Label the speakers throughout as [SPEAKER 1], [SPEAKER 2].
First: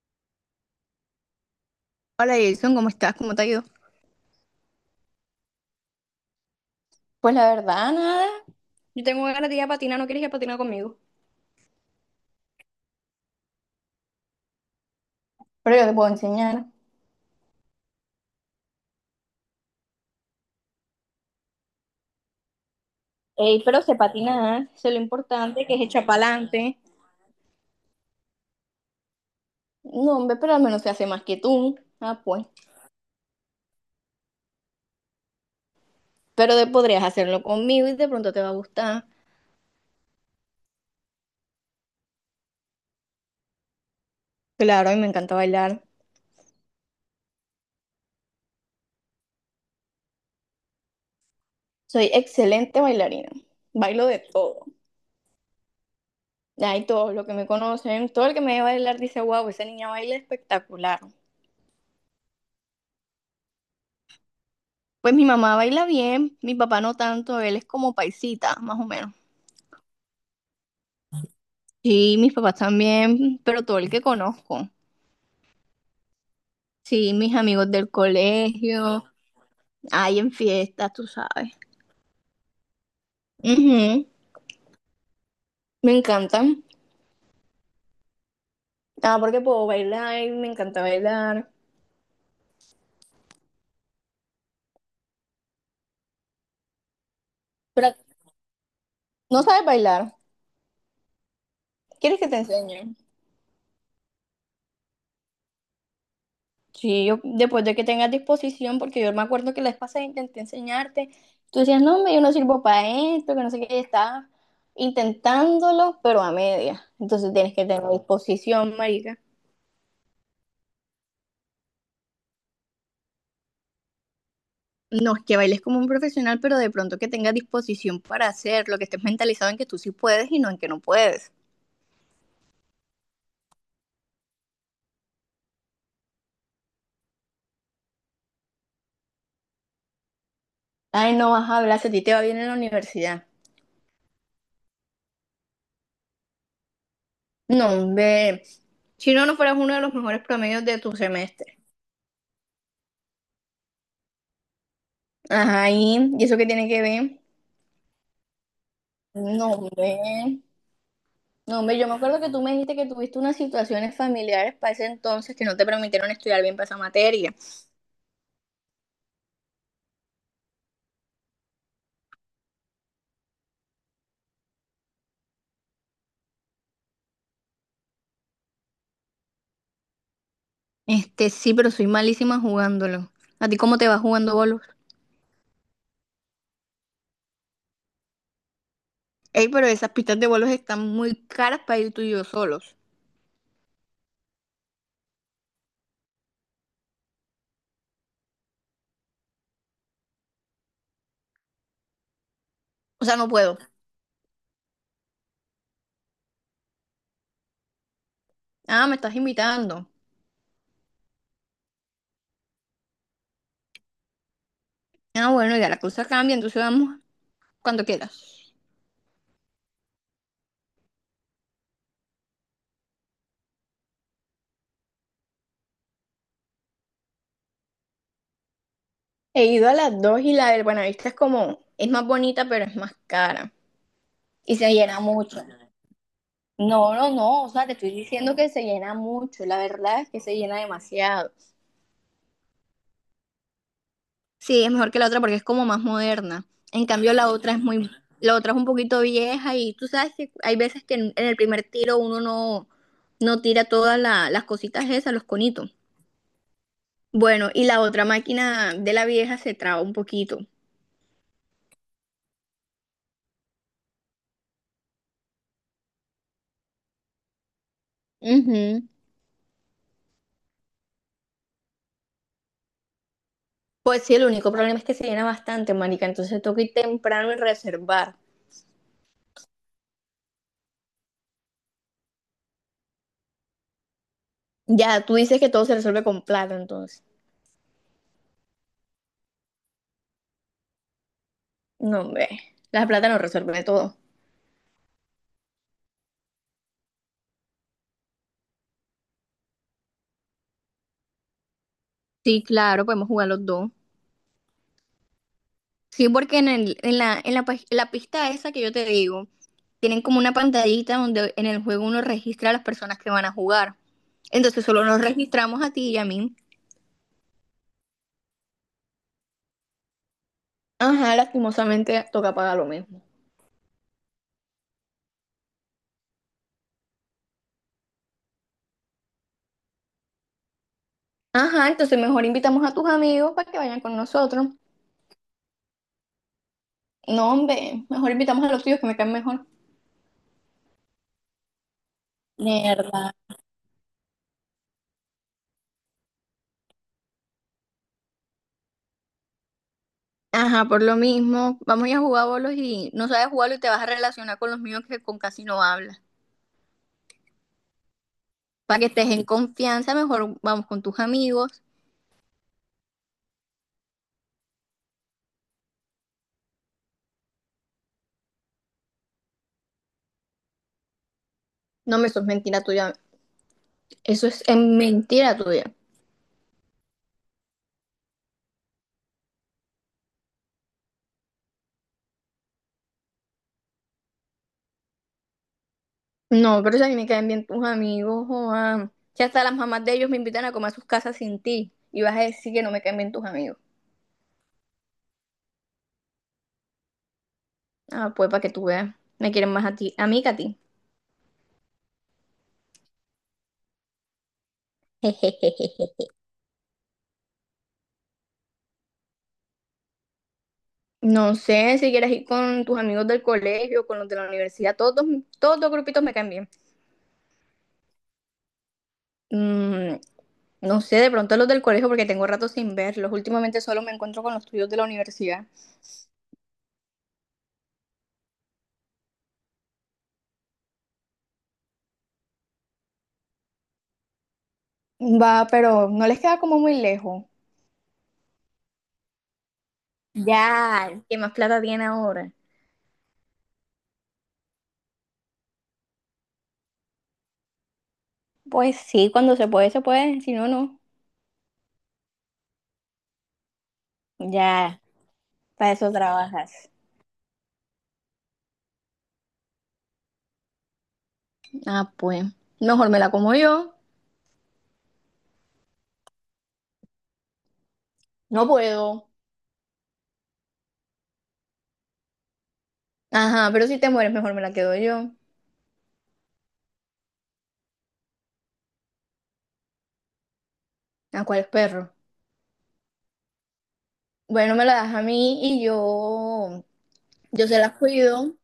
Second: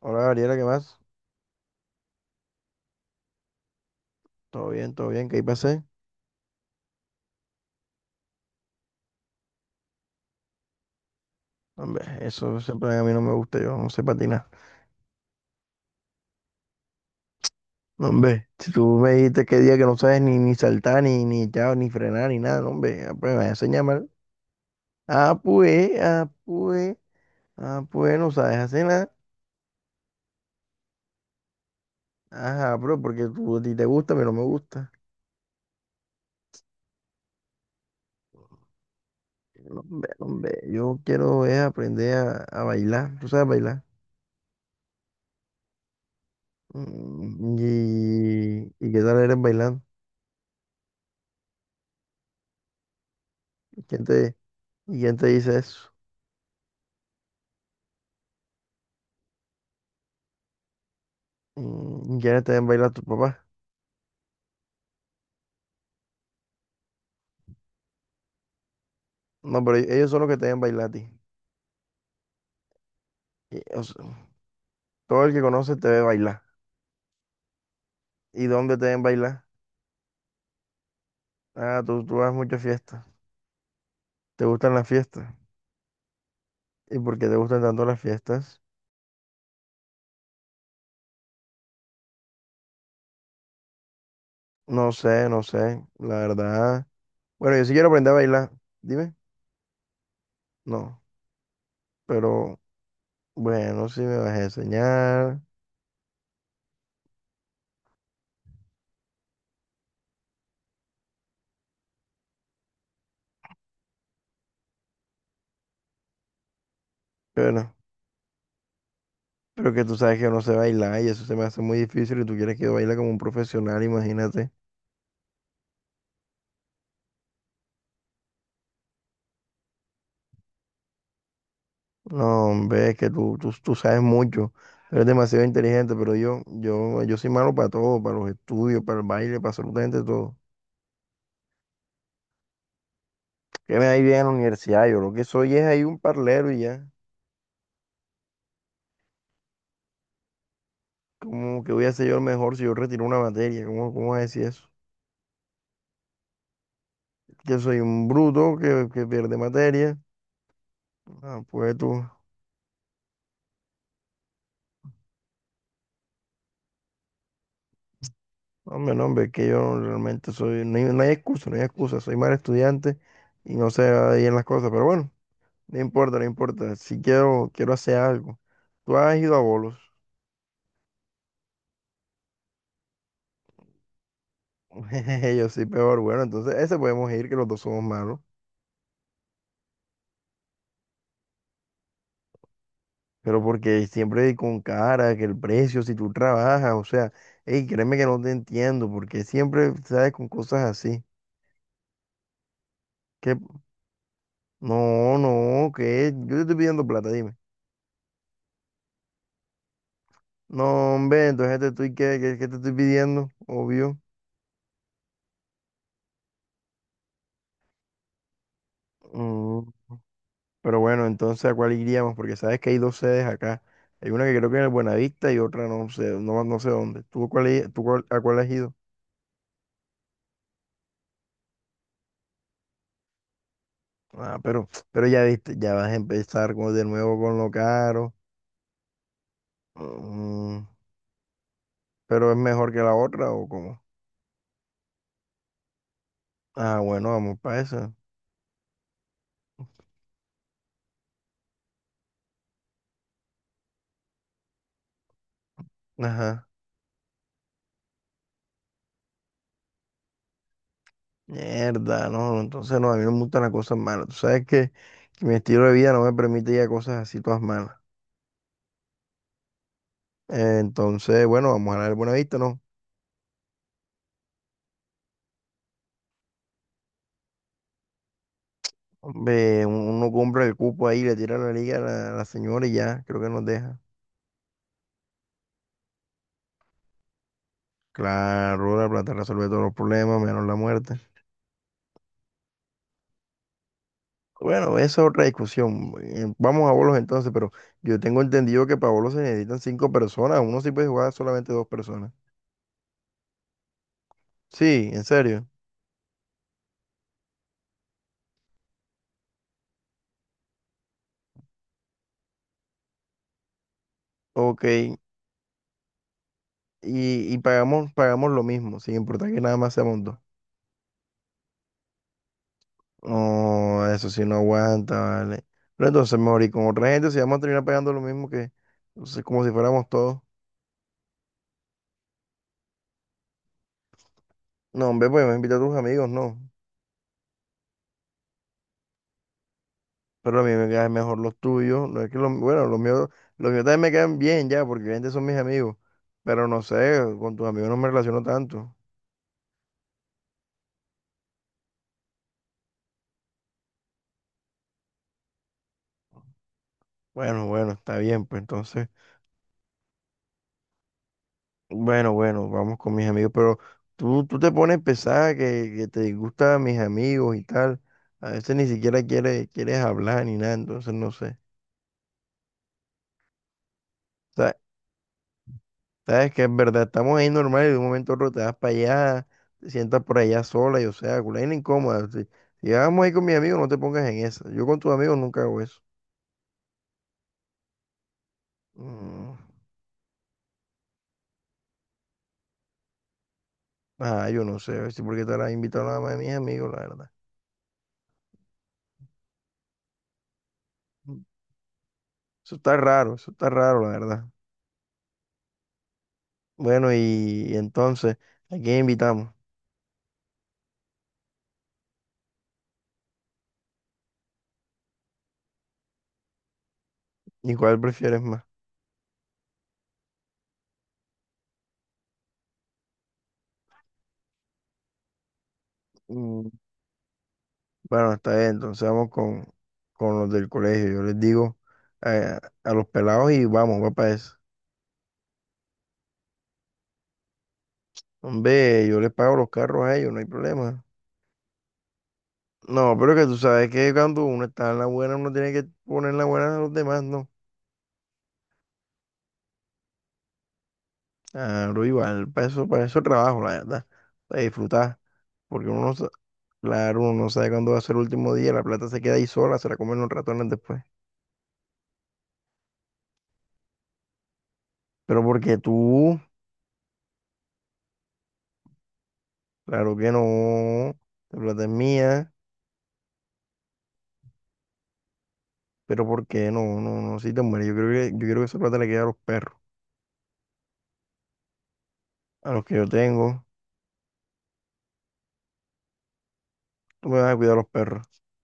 [SPEAKER 1] Hola Gabriela, ¿qué más?
[SPEAKER 2] Hola Jason, ¿cómo estás? ¿Cómo te ha ido?
[SPEAKER 1] Todo bien, ¿qué ahí pasé?
[SPEAKER 2] Pues la verdad, nada. Yo tengo ganas de ir a patinar, ¿no quieres ir a patinar conmigo?
[SPEAKER 1] Hombre, eso siempre a mí no me gusta, yo no sé patinar.
[SPEAKER 2] Pero yo te puedo enseñar.
[SPEAKER 1] No, hombre, si tú me dijiste que día que no sabes ni saltar, ni echar, ni frenar, ni nada, no, hombre, ah, pues me vas a
[SPEAKER 2] Ey, pero
[SPEAKER 1] enseñar
[SPEAKER 2] se
[SPEAKER 1] mal.
[SPEAKER 2] patina, ¿eh? Eso es lo
[SPEAKER 1] Ah,
[SPEAKER 2] importante, que es
[SPEAKER 1] pues,
[SPEAKER 2] echar
[SPEAKER 1] ah,
[SPEAKER 2] pa'lante.
[SPEAKER 1] pues, ah, pues, no sabes hacer nada.
[SPEAKER 2] No, hombre, pero al menos se hace más que tú. Ah, pues.
[SPEAKER 1] Ajá, pero porque tú a ti te gusta, pero no me gusta.
[SPEAKER 2] Pero podrías hacerlo conmigo y de pronto te va a gustar.
[SPEAKER 1] No, hombre, no, hombre, yo quiero es aprender a bailar, ¿tú sabes bailar?
[SPEAKER 2] Claro, a mí me encanta bailar.
[SPEAKER 1] ¿Y qué tal eres bailando?
[SPEAKER 2] Soy excelente bailarina.
[SPEAKER 1] ¿Quién
[SPEAKER 2] Bailo de
[SPEAKER 1] te,
[SPEAKER 2] todo.
[SPEAKER 1] y quién te dice eso?
[SPEAKER 2] Ay, todos los que me conocen, todo el que me ve bailar dice, wow, esa niña baila espectacular.
[SPEAKER 1] ¿Quiénes te ven bailar tu papá?
[SPEAKER 2] Pues mi mamá baila bien, mi papá no tanto, él es como paisita, más o menos.
[SPEAKER 1] No, pero ellos son los que te ven bailar a ti.
[SPEAKER 2] Sí, mis papás también,
[SPEAKER 1] Y,
[SPEAKER 2] pero todo
[SPEAKER 1] o
[SPEAKER 2] el que
[SPEAKER 1] sea,
[SPEAKER 2] conozco.
[SPEAKER 1] todo el que conoce te ve bailar.
[SPEAKER 2] Sí, mis amigos del
[SPEAKER 1] ¿Y dónde te ven
[SPEAKER 2] colegio,
[SPEAKER 1] bailar?
[SPEAKER 2] hay en fiestas, tú sabes.
[SPEAKER 1] Ah, tú vas a muchas fiestas.
[SPEAKER 2] Ujú.
[SPEAKER 1] ¿Te gustan las fiestas?
[SPEAKER 2] Me encantan.
[SPEAKER 1] ¿Y por qué te gustan tanto las fiestas?
[SPEAKER 2] Ah, porque puedo bailar, me encanta bailar.
[SPEAKER 1] No sé, no sé. La verdad. Bueno, yo sí quiero
[SPEAKER 2] Pero
[SPEAKER 1] aprender a bailar. Dime.
[SPEAKER 2] no sabes bailar.
[SPEAKER 1] No.
[SPEAKER 2] ¿Quieres que te
[SPEAKER 1] Pero
[SPEAKER 2] enseñe?
[SPEAKER 1] bueno, si me vas a enseñar.
[SPEAKER 2] Sí, yo, después de que tengas disposición, porque yo me acuerdo que la vez pasada intenté enseñarte, tú decías, no, hombre, yo no sirvo para esto, que no sé qué, y estabas intentándolo, pero a media. Entonces tienes que
[SPEAKER 1] Bueno,
[SPEAKER 2] tener disposición, marica.
[SPEAKER 1] pero que tú sabes que yo no sé bailar y eso se me hace muy difícil y tú quieres que yo baile como un profesional, imagínate.
[SPEAKER 2] No es que bailes como un profesional, pero de pronto que tengas disposición para hacerlo, que estés mentalizado en que tú sí puedes y no en que no puedes.
[SPEAKER 1] No, hombre, es que tú sabes mucho, eres demasiado inteligente, pero yo soy malo para todo, para los estudios, para el baile, para absolutamente todo.
[SPEAKER 2] Ay, no vas a hablar, si a ti te va bien en la universidad.
[SPEAKER 1] ¿Qué me da bien en la universidad? Yo lo que soy es ahí un parlero y ya.
[SPEAKER 2] No, hombre, si no, no fueras uno de los mejores promedios de tu semestre.
[SPEAKER 1] ¿Cómo que voy a ser yo el mejor si yo retiro una materia? ¿Cómo vas a decir eso?
[SPEAKER 2] Ajá, ¿y eso qué tiene que ver?
[SPEAKER 1] Que soy un bruto que pierde
[SPEAKER 2] No,
[SPEAKER 1] materia.
[SPEAKER 2] hombre.
[SPEAKER 1] Ah,
[SPEAKER 2] No,
[SPEAKER 1] pues
[SPEAKER 2] hombre, yo me
[SPEAKER 1] tú,
[SPEAKER 2] acuerdo que tú me dijiste que tuviste unas situaciones familiares para ese entonces que no te permitieron estudiar bien para esa materia.
[SPEAKER 1] hombre, no, hombre, es que yo realmente soy, no hay excusa, no hay excusa, soy mal estudiante y no sé bien las cosas, pero bueno. No importa, no importa. Si quiero hacer algo. Tú has ido a bolos.
[SPEAKER 2] Este, sí, pero soy malísima jugándolo. ¿A ti cómo te va jugando bolos?
[SPEAKER 1] Yo soy peor. Bueno, entonces ese podemos ir, que los dos somos malos.
[SPEAKER 2] Ey, pero esas pistas de bolos están muy caras para ir tú y yo solos.
[SPEAKER 1] Pero porque siempre con cara, que el precio, si tú trabajas, o sea, hey, créeme que no te entiendo, porque siempre sabes con cosas así.
[SPEAKER 2] O sea, no
[SPEAKER 1] Que
[SPEAKER 2] puedo.
[SPEAKER 1] no, no, que yo te estoy pidiendo plata, dime.
[SPEAKER 2] Ah, me estás invitando.
[SPEAKER 1] No, hombre, entonces te estoy, ¿qué te estoy pidiendo? Obvio.
[SPEAKER 2] Ah, bueno, ya la cosa cambia, entonces vamos cuando quieras.
[SPEAKER 1] Mm. Pero bueno, entonces ¿a cuál iríamos? Porque sabes que hay dos sedes acá. Hay una que creo que en el Buenavista y otra no sé, no sé dónde. ¿Tú, cuál, i- tú cuál- a cuál has ido?
[SPEAKER 2] He ido a las dos y la del Buenavista es como, es más bonita, pero es más cara.
[SPEAKER 1] Ah,
[SPEAKER 2] Y
[SPEAKER 1] pero,
[SPEAKER 2] se llena
[SPEAKER 1] pero ya
[SPEAKER 2] mucho.
[SPEAKER 1] viste, ya vas a empezar de
[SPEAKER 2] No, no,
[SPEAKER 1] nuevo con
[SPEAKER 2] no, o
[SPEAKER 1] lo
[SPEAKER 2] sea, te estoy
[SPEAKER 1] caro.
[SPEAKER 2] diciendo que se llena mucho, la verdad es que se llena
[SPEAKER 1] Mm,
[SPEAKER 2] demasiado.
[SPEAKER 1] ¿Pero es mejor que la otra o cómo?
[SPEAKER 2] Sí, es mejor que la otra porque es como más moderna.
[SPEAKER 1] Ah,
[SPEAKER 2] En
[SPEAKER 1] bueno,
[SPEAKER 2] cambio, la
[SPEAKER 1] vamos
[SPEAKER 2] otra es
[SPEAKER 1] para
[SPEAKER 2] muy,
[SPEAKER 1] esa.
[SPEAKER 2] la otra es un poquito vieja y tú sabes que hay veces que en el primer tiro uno no, no tira todas las cositas esas, los conitos.
[SPEAKER 1] Ajá.
[SPEAKER 2] Bueno, y la otra máquina de la vieja se traba un poquito.
[SPEAKER 1] Mierda, no, entonces no, a mí no me gustan las cosas malas. Tú sabes que mi estilo de vida no me permite ya cosas así todas malas.
[SPEAKER 2] Ujú.
[SPEAKER 1] Entonces, bueno, vamos a la del Buenavista, ¿no?
[SPEAKER 2] Pues sí, el único problema es que se llena bastante, marica, entonces toca ir temprano y reservar.
[SPEAKER 1] Hombre, uno compra el cupo ahí, le tira la liga a la señora y ya, creo que nos deja.
[SPEAKER 2] Ya, tú dices que todo se resuelve con plata, entonces.
[SPEAKER 1] Claro, la plata resuelve todos los problemas, menos la muerte.
[SPEAKER 2] No, hombre. La plata no resuelve todo.
[SPEAKER 1] Bueno, esa es otra discusión. Vamos a bolos entonces, pero yo tengo entendido que para bolos se necesitan cinco personas. Uno sí puede jugar solamente dos personas.
[SPEAKER 2] Sí, claro, podemos jugar los dos.
[SPEAKER 1] Sí, en serio.
[SPEAKER 2] Sí, porque en el, en la, pis- la pista esa que yo te digo, tienen como una pantallita donde en el juego uno registra a las personas que van a jugar.
[SPEAKER 1] Ok.
[SPEAKER 2] Entonces solo nos registramos a ti y a mí.
[SPEAKER 1] Y pagamos lo mismo, sin importar que nada más seamos dos.
[SPEAKER 2] Ajá, lastimosamente toca pagar lo mismo.
[SPEAKER 1] No, eso sí no aguanta, vale. Pero entonces mejor y con otra gente si vamos a terminar pagando lo mismo que, entonces, como si fuéramos todos.
[SPEAKER 2] Ajá, entonces mejor invitamos a tus amigos para que vayan con nosotros.
[SPEAKER 1] No, hombre, pues me invita a tus amigos, no.
[SPEAKER 2] No, hombre, mejor invitamos a los tuyos que me caen mejor.
[SPEAKER 1] Pero a mí me quedan mejor los tuyos. No es que bueno,
[SPEAKER 2] Mierda.
[SPEAKER 1] los míos también me quedan bien ya, porque obviamente son mis amigos. Pero no sé, con tus amigos no me relaciono tanto.
[SPEAKER 2] Ajá, por lo mismo, vamos a ir a jugar bolos y no sabes jugarlo y te vas a relacionar con los míos que con casi no hablas.
[SPEAKER 1] Bueno, bueno, está bien, pues
[SPEAKER 2] Para que
[SPEAKER 1] entonces.
[SPEAKER 2] estés en confianza, mejor vamos con tus amigos.
[SPEAKER 1] Bueno, bueno, vamos con mis amigos. Pero tú te pones pesada que te disgustan mis amigos y tal. A veces ni siquiera quieres hablar ni nada, entonces no sé.
[SPEAKER 2] No, me eso es mentira tuya. Eso es mentira tuya.
[SPEAKER 1] Sabes que es verdad, estamos ahí normal y de un momento a otro te vas para allá, te sientas por allá sola y o sea, culé incómoda. Si, si vamos ahí con mis amigos, no te pongas en esa. Yo con tus amigos nunca hago eso.
[SPEAKER 2] No, pero si a mí me caen bien tus amigos, Juan. Si
[SPEAKER 1] Mm,
[SPEAKER 2] hasta las mamás de ellos me invitan a comer a sus casas sin ti y vas a decir que no me caen bien tus amigos.
[SPEAKER 1] Ah, yo no sé, si porque te la has invitado nada más de mis amigos, la verdad.
[SPEAKER 2] Ah, pues para que tú veas, me quieren más a ti, a mí que a ti.
[SPEAKER 1] Mm, eso está raro, la verdad. Bueno, y entonces, ¿a quién invitamos?
[SPEAKER 2] No sé si quieres ir con tus amigos del colegio, con los de la universidad, todos, los grupitos me caen bien.
[SPEAKER 1] ¿Y cuál prefieres más?
[SPEAKER 2] Mm, no sé, de pronto los del colegio porque tengo rato sin verlos. Últimamente solo me encuentro con los tuyos de la universidad.
[SPEAKER 1] Mm, Bueno, está bien, entonces vamos con, los del colegio. Yo les digo los pelados y vamos, va para eso.
[SPEAKER 2] Va, pero no les queda como muy lejos.
[SPEAKER 1] Hombre, yo les pago los carros a ellos, no hay problema.
[SPEAKER 2] Ya, ¿qué más plata tiene ahora?
[SPEAKER 1] No, pero que tú sabes que cuando uno está en la buena, uno tiene que poner en la buena a los demás, ¿no?
[SPEAKER 2] Pues sí, cuando se puede, si no, no.
[SPEAKER 1] Claro, igual, para eso trabajo, la verdad, para
[SPEAKER 2] Ya,
[SPEAKER 1] disfrutar, porque
[SPEAKER 2] para
[SPEAKER 1] uno
[SPEAKER 2] eso
[SPEAKER 1] no, sa-
[SPEAKER 2] trabajas.
[SPEAKER 1] claro, uno no sabe cuándo va a ser el último día, la plata se queda ahí sola, se la comen los ratones después.
[SPEAKER 2] Ah, pues, mejor me la como yo.
[SPEAKER 1] Pero porque tú,
[SPEAKER 2] No puedo.
[SPEAKER 1] claro que no, la plata es mía,
[SPEAKER 2] Ajá, pero si te mueres, mejor me la quedo yo.
[SPEAKER 1] pero ¿por qué no? No, no, si te mueres, yo quiero que esa plata le quede a los perros,
[SPEAKER 2] ¿A cuál perro?
[SPEAKER 1] a los que yo tengo,
[SPEAKER 2] Bueno, me la das a mí y yo,
[SPEAKER 1] tú me vas a
[SPEAKER 2] yo
[SPEAKER 1] cuidar a
[SPEAKER 2] se
[SPEAKER 1] los
[SPEAKER 2] las
[SPEAKER 1] perros,
[SPEAKER 2] cuido.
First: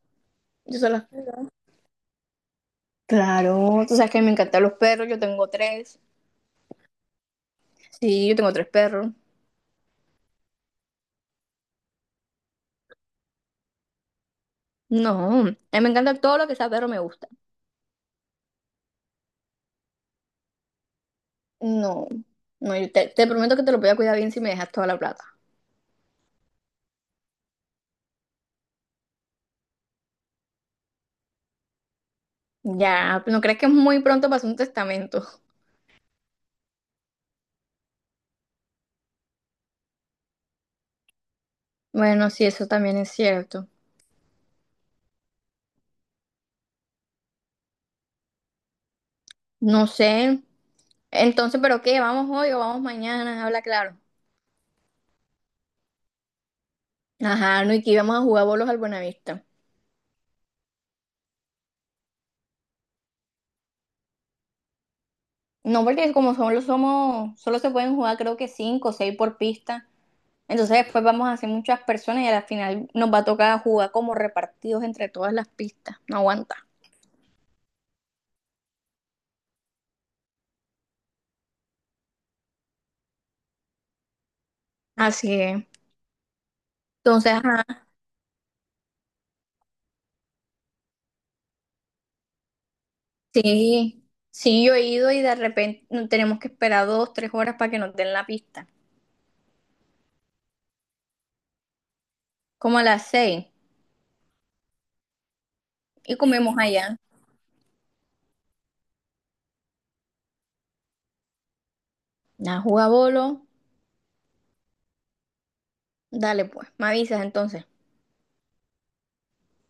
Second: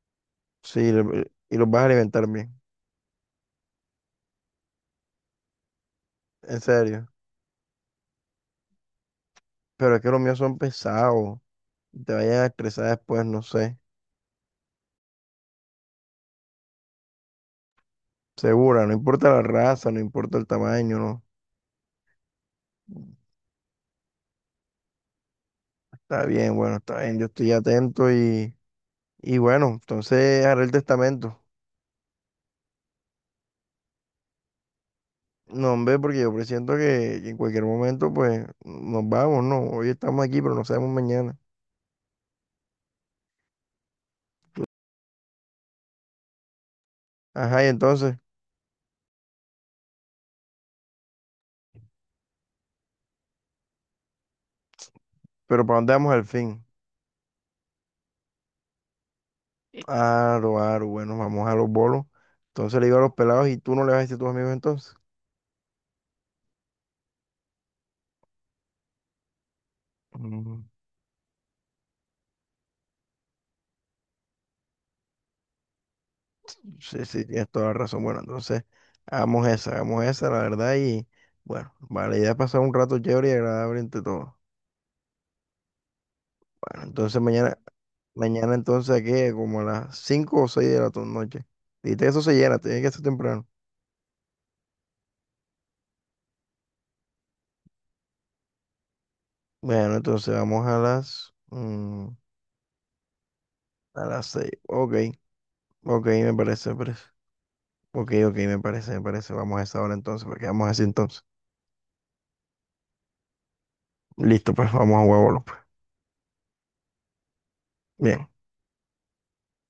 [SPEAKER 2] Yo se
[SPEAKER 1] sí,
[SPEAKER 2] las
[SPEAKER 1] y los vas a alimentar bien.
[SPEAKER 2] Claro, tú sabes que a mí me encantan los perros, yo tengo tres.
[SPEAKER 1] En serio.
[SPEAKER 2] Sí, yo tengo tres perros.
[SPEAKER 1] Pero es que los míos son pesados. Te vayas a estresar después, no sé.
[SPEAKER 2] No, a mí me encanta todo lo que sea perro, me gusta.
[SPEAKER 1] Segura, no importa la raza, no importa el tamaño, no.
[SPEAKER 2] No, no, yo te, te prometo que te lo voy a cuidar bien si me dejas toda la plata.
[SPEAKER 1] Está bien, bueno, está bien. Yo estoy atento y bueno, entonces haré el testamento.
[SPEAKER 2] Ya, ¿no crees que es muy pronto para hacer un testamento?
[SPEAKER 1] No, hombre, porque yo presiento que en cualquier momento, pues, nos vamos, ¿no? Hoy estamos aquí, pero no sabemos mañana.
[SPEAKER 2] Bueno, sí, eso también es cierto.
[SPEAKER 1] Ajá, y entonces,
[SPEAKER 2] No sé. Entonces, ¿pero qué? ¿Vamos hoy o vamos mañana? Habla claro.
[SPEAKER 1] pero ¿para dónde vamos al fin?
[SPEAKER 2] Ajá, no, y que íbamos a jugar bolos al Buenavista.
[SPEAKER 1] Aro, bueno, vamos a los bolos. Entonces le digo a los pelados, ¿y tú no le vas a decir a tus amigos entonces?
[SPEAKER 2] No, porque como solo se pueden jugar creo que cinco o seis por pista. Entonces después vamos a ser muchas personas y a la final nos va a tocar jugar como repartidos entre todas las pistas. No aguanta.
[SPEAKER 1] Sí, sí, tienes toda la razón. Bueno, entonces, hagamos esa, la verdad, y bueno, vale, idea es pasar un rato chévere y agradable entre todos.
[SPEAKER 2] Así es.
[SPEAKER 1] Bueno, entonces
[SPEAKER 2] Entonces, ajá,
[SPEAKER 1] mañana entonces aquí como a las 5 o 6 de la noche. Dijiste que eso se llena, tiene que ser temprano.
[SPEAKER 2] sí, sí, yo he ido y de repente tenemos que esperar 2, 3 horas para que nos den la pista.
[SPEAKER 1] Bueno, entonces vamos a las, mm,
[SPEAKER 2] Como a las seis.
[SPEAKER 1] a las seis. Ok, ok,
[SPEAKER 2] Y
[SPEAKER 1] me
[SPEAKER 2] comemos
[SPEAKER 1] parece, me
[SPEAKER 2] allá.
[SPEAKER 1] parece. Ok, ok, me parece, me parece. Vamos a esa hora entonces, porque vamos así entonces.
[SPEAKER 2] Nada, juega bolo.
[SPEAKER 1] Listo, pues vamos a huevo, pues.
[SPEAKER 2] Dale pues, me avisas entonces.
[SPEAKER 1] Bien.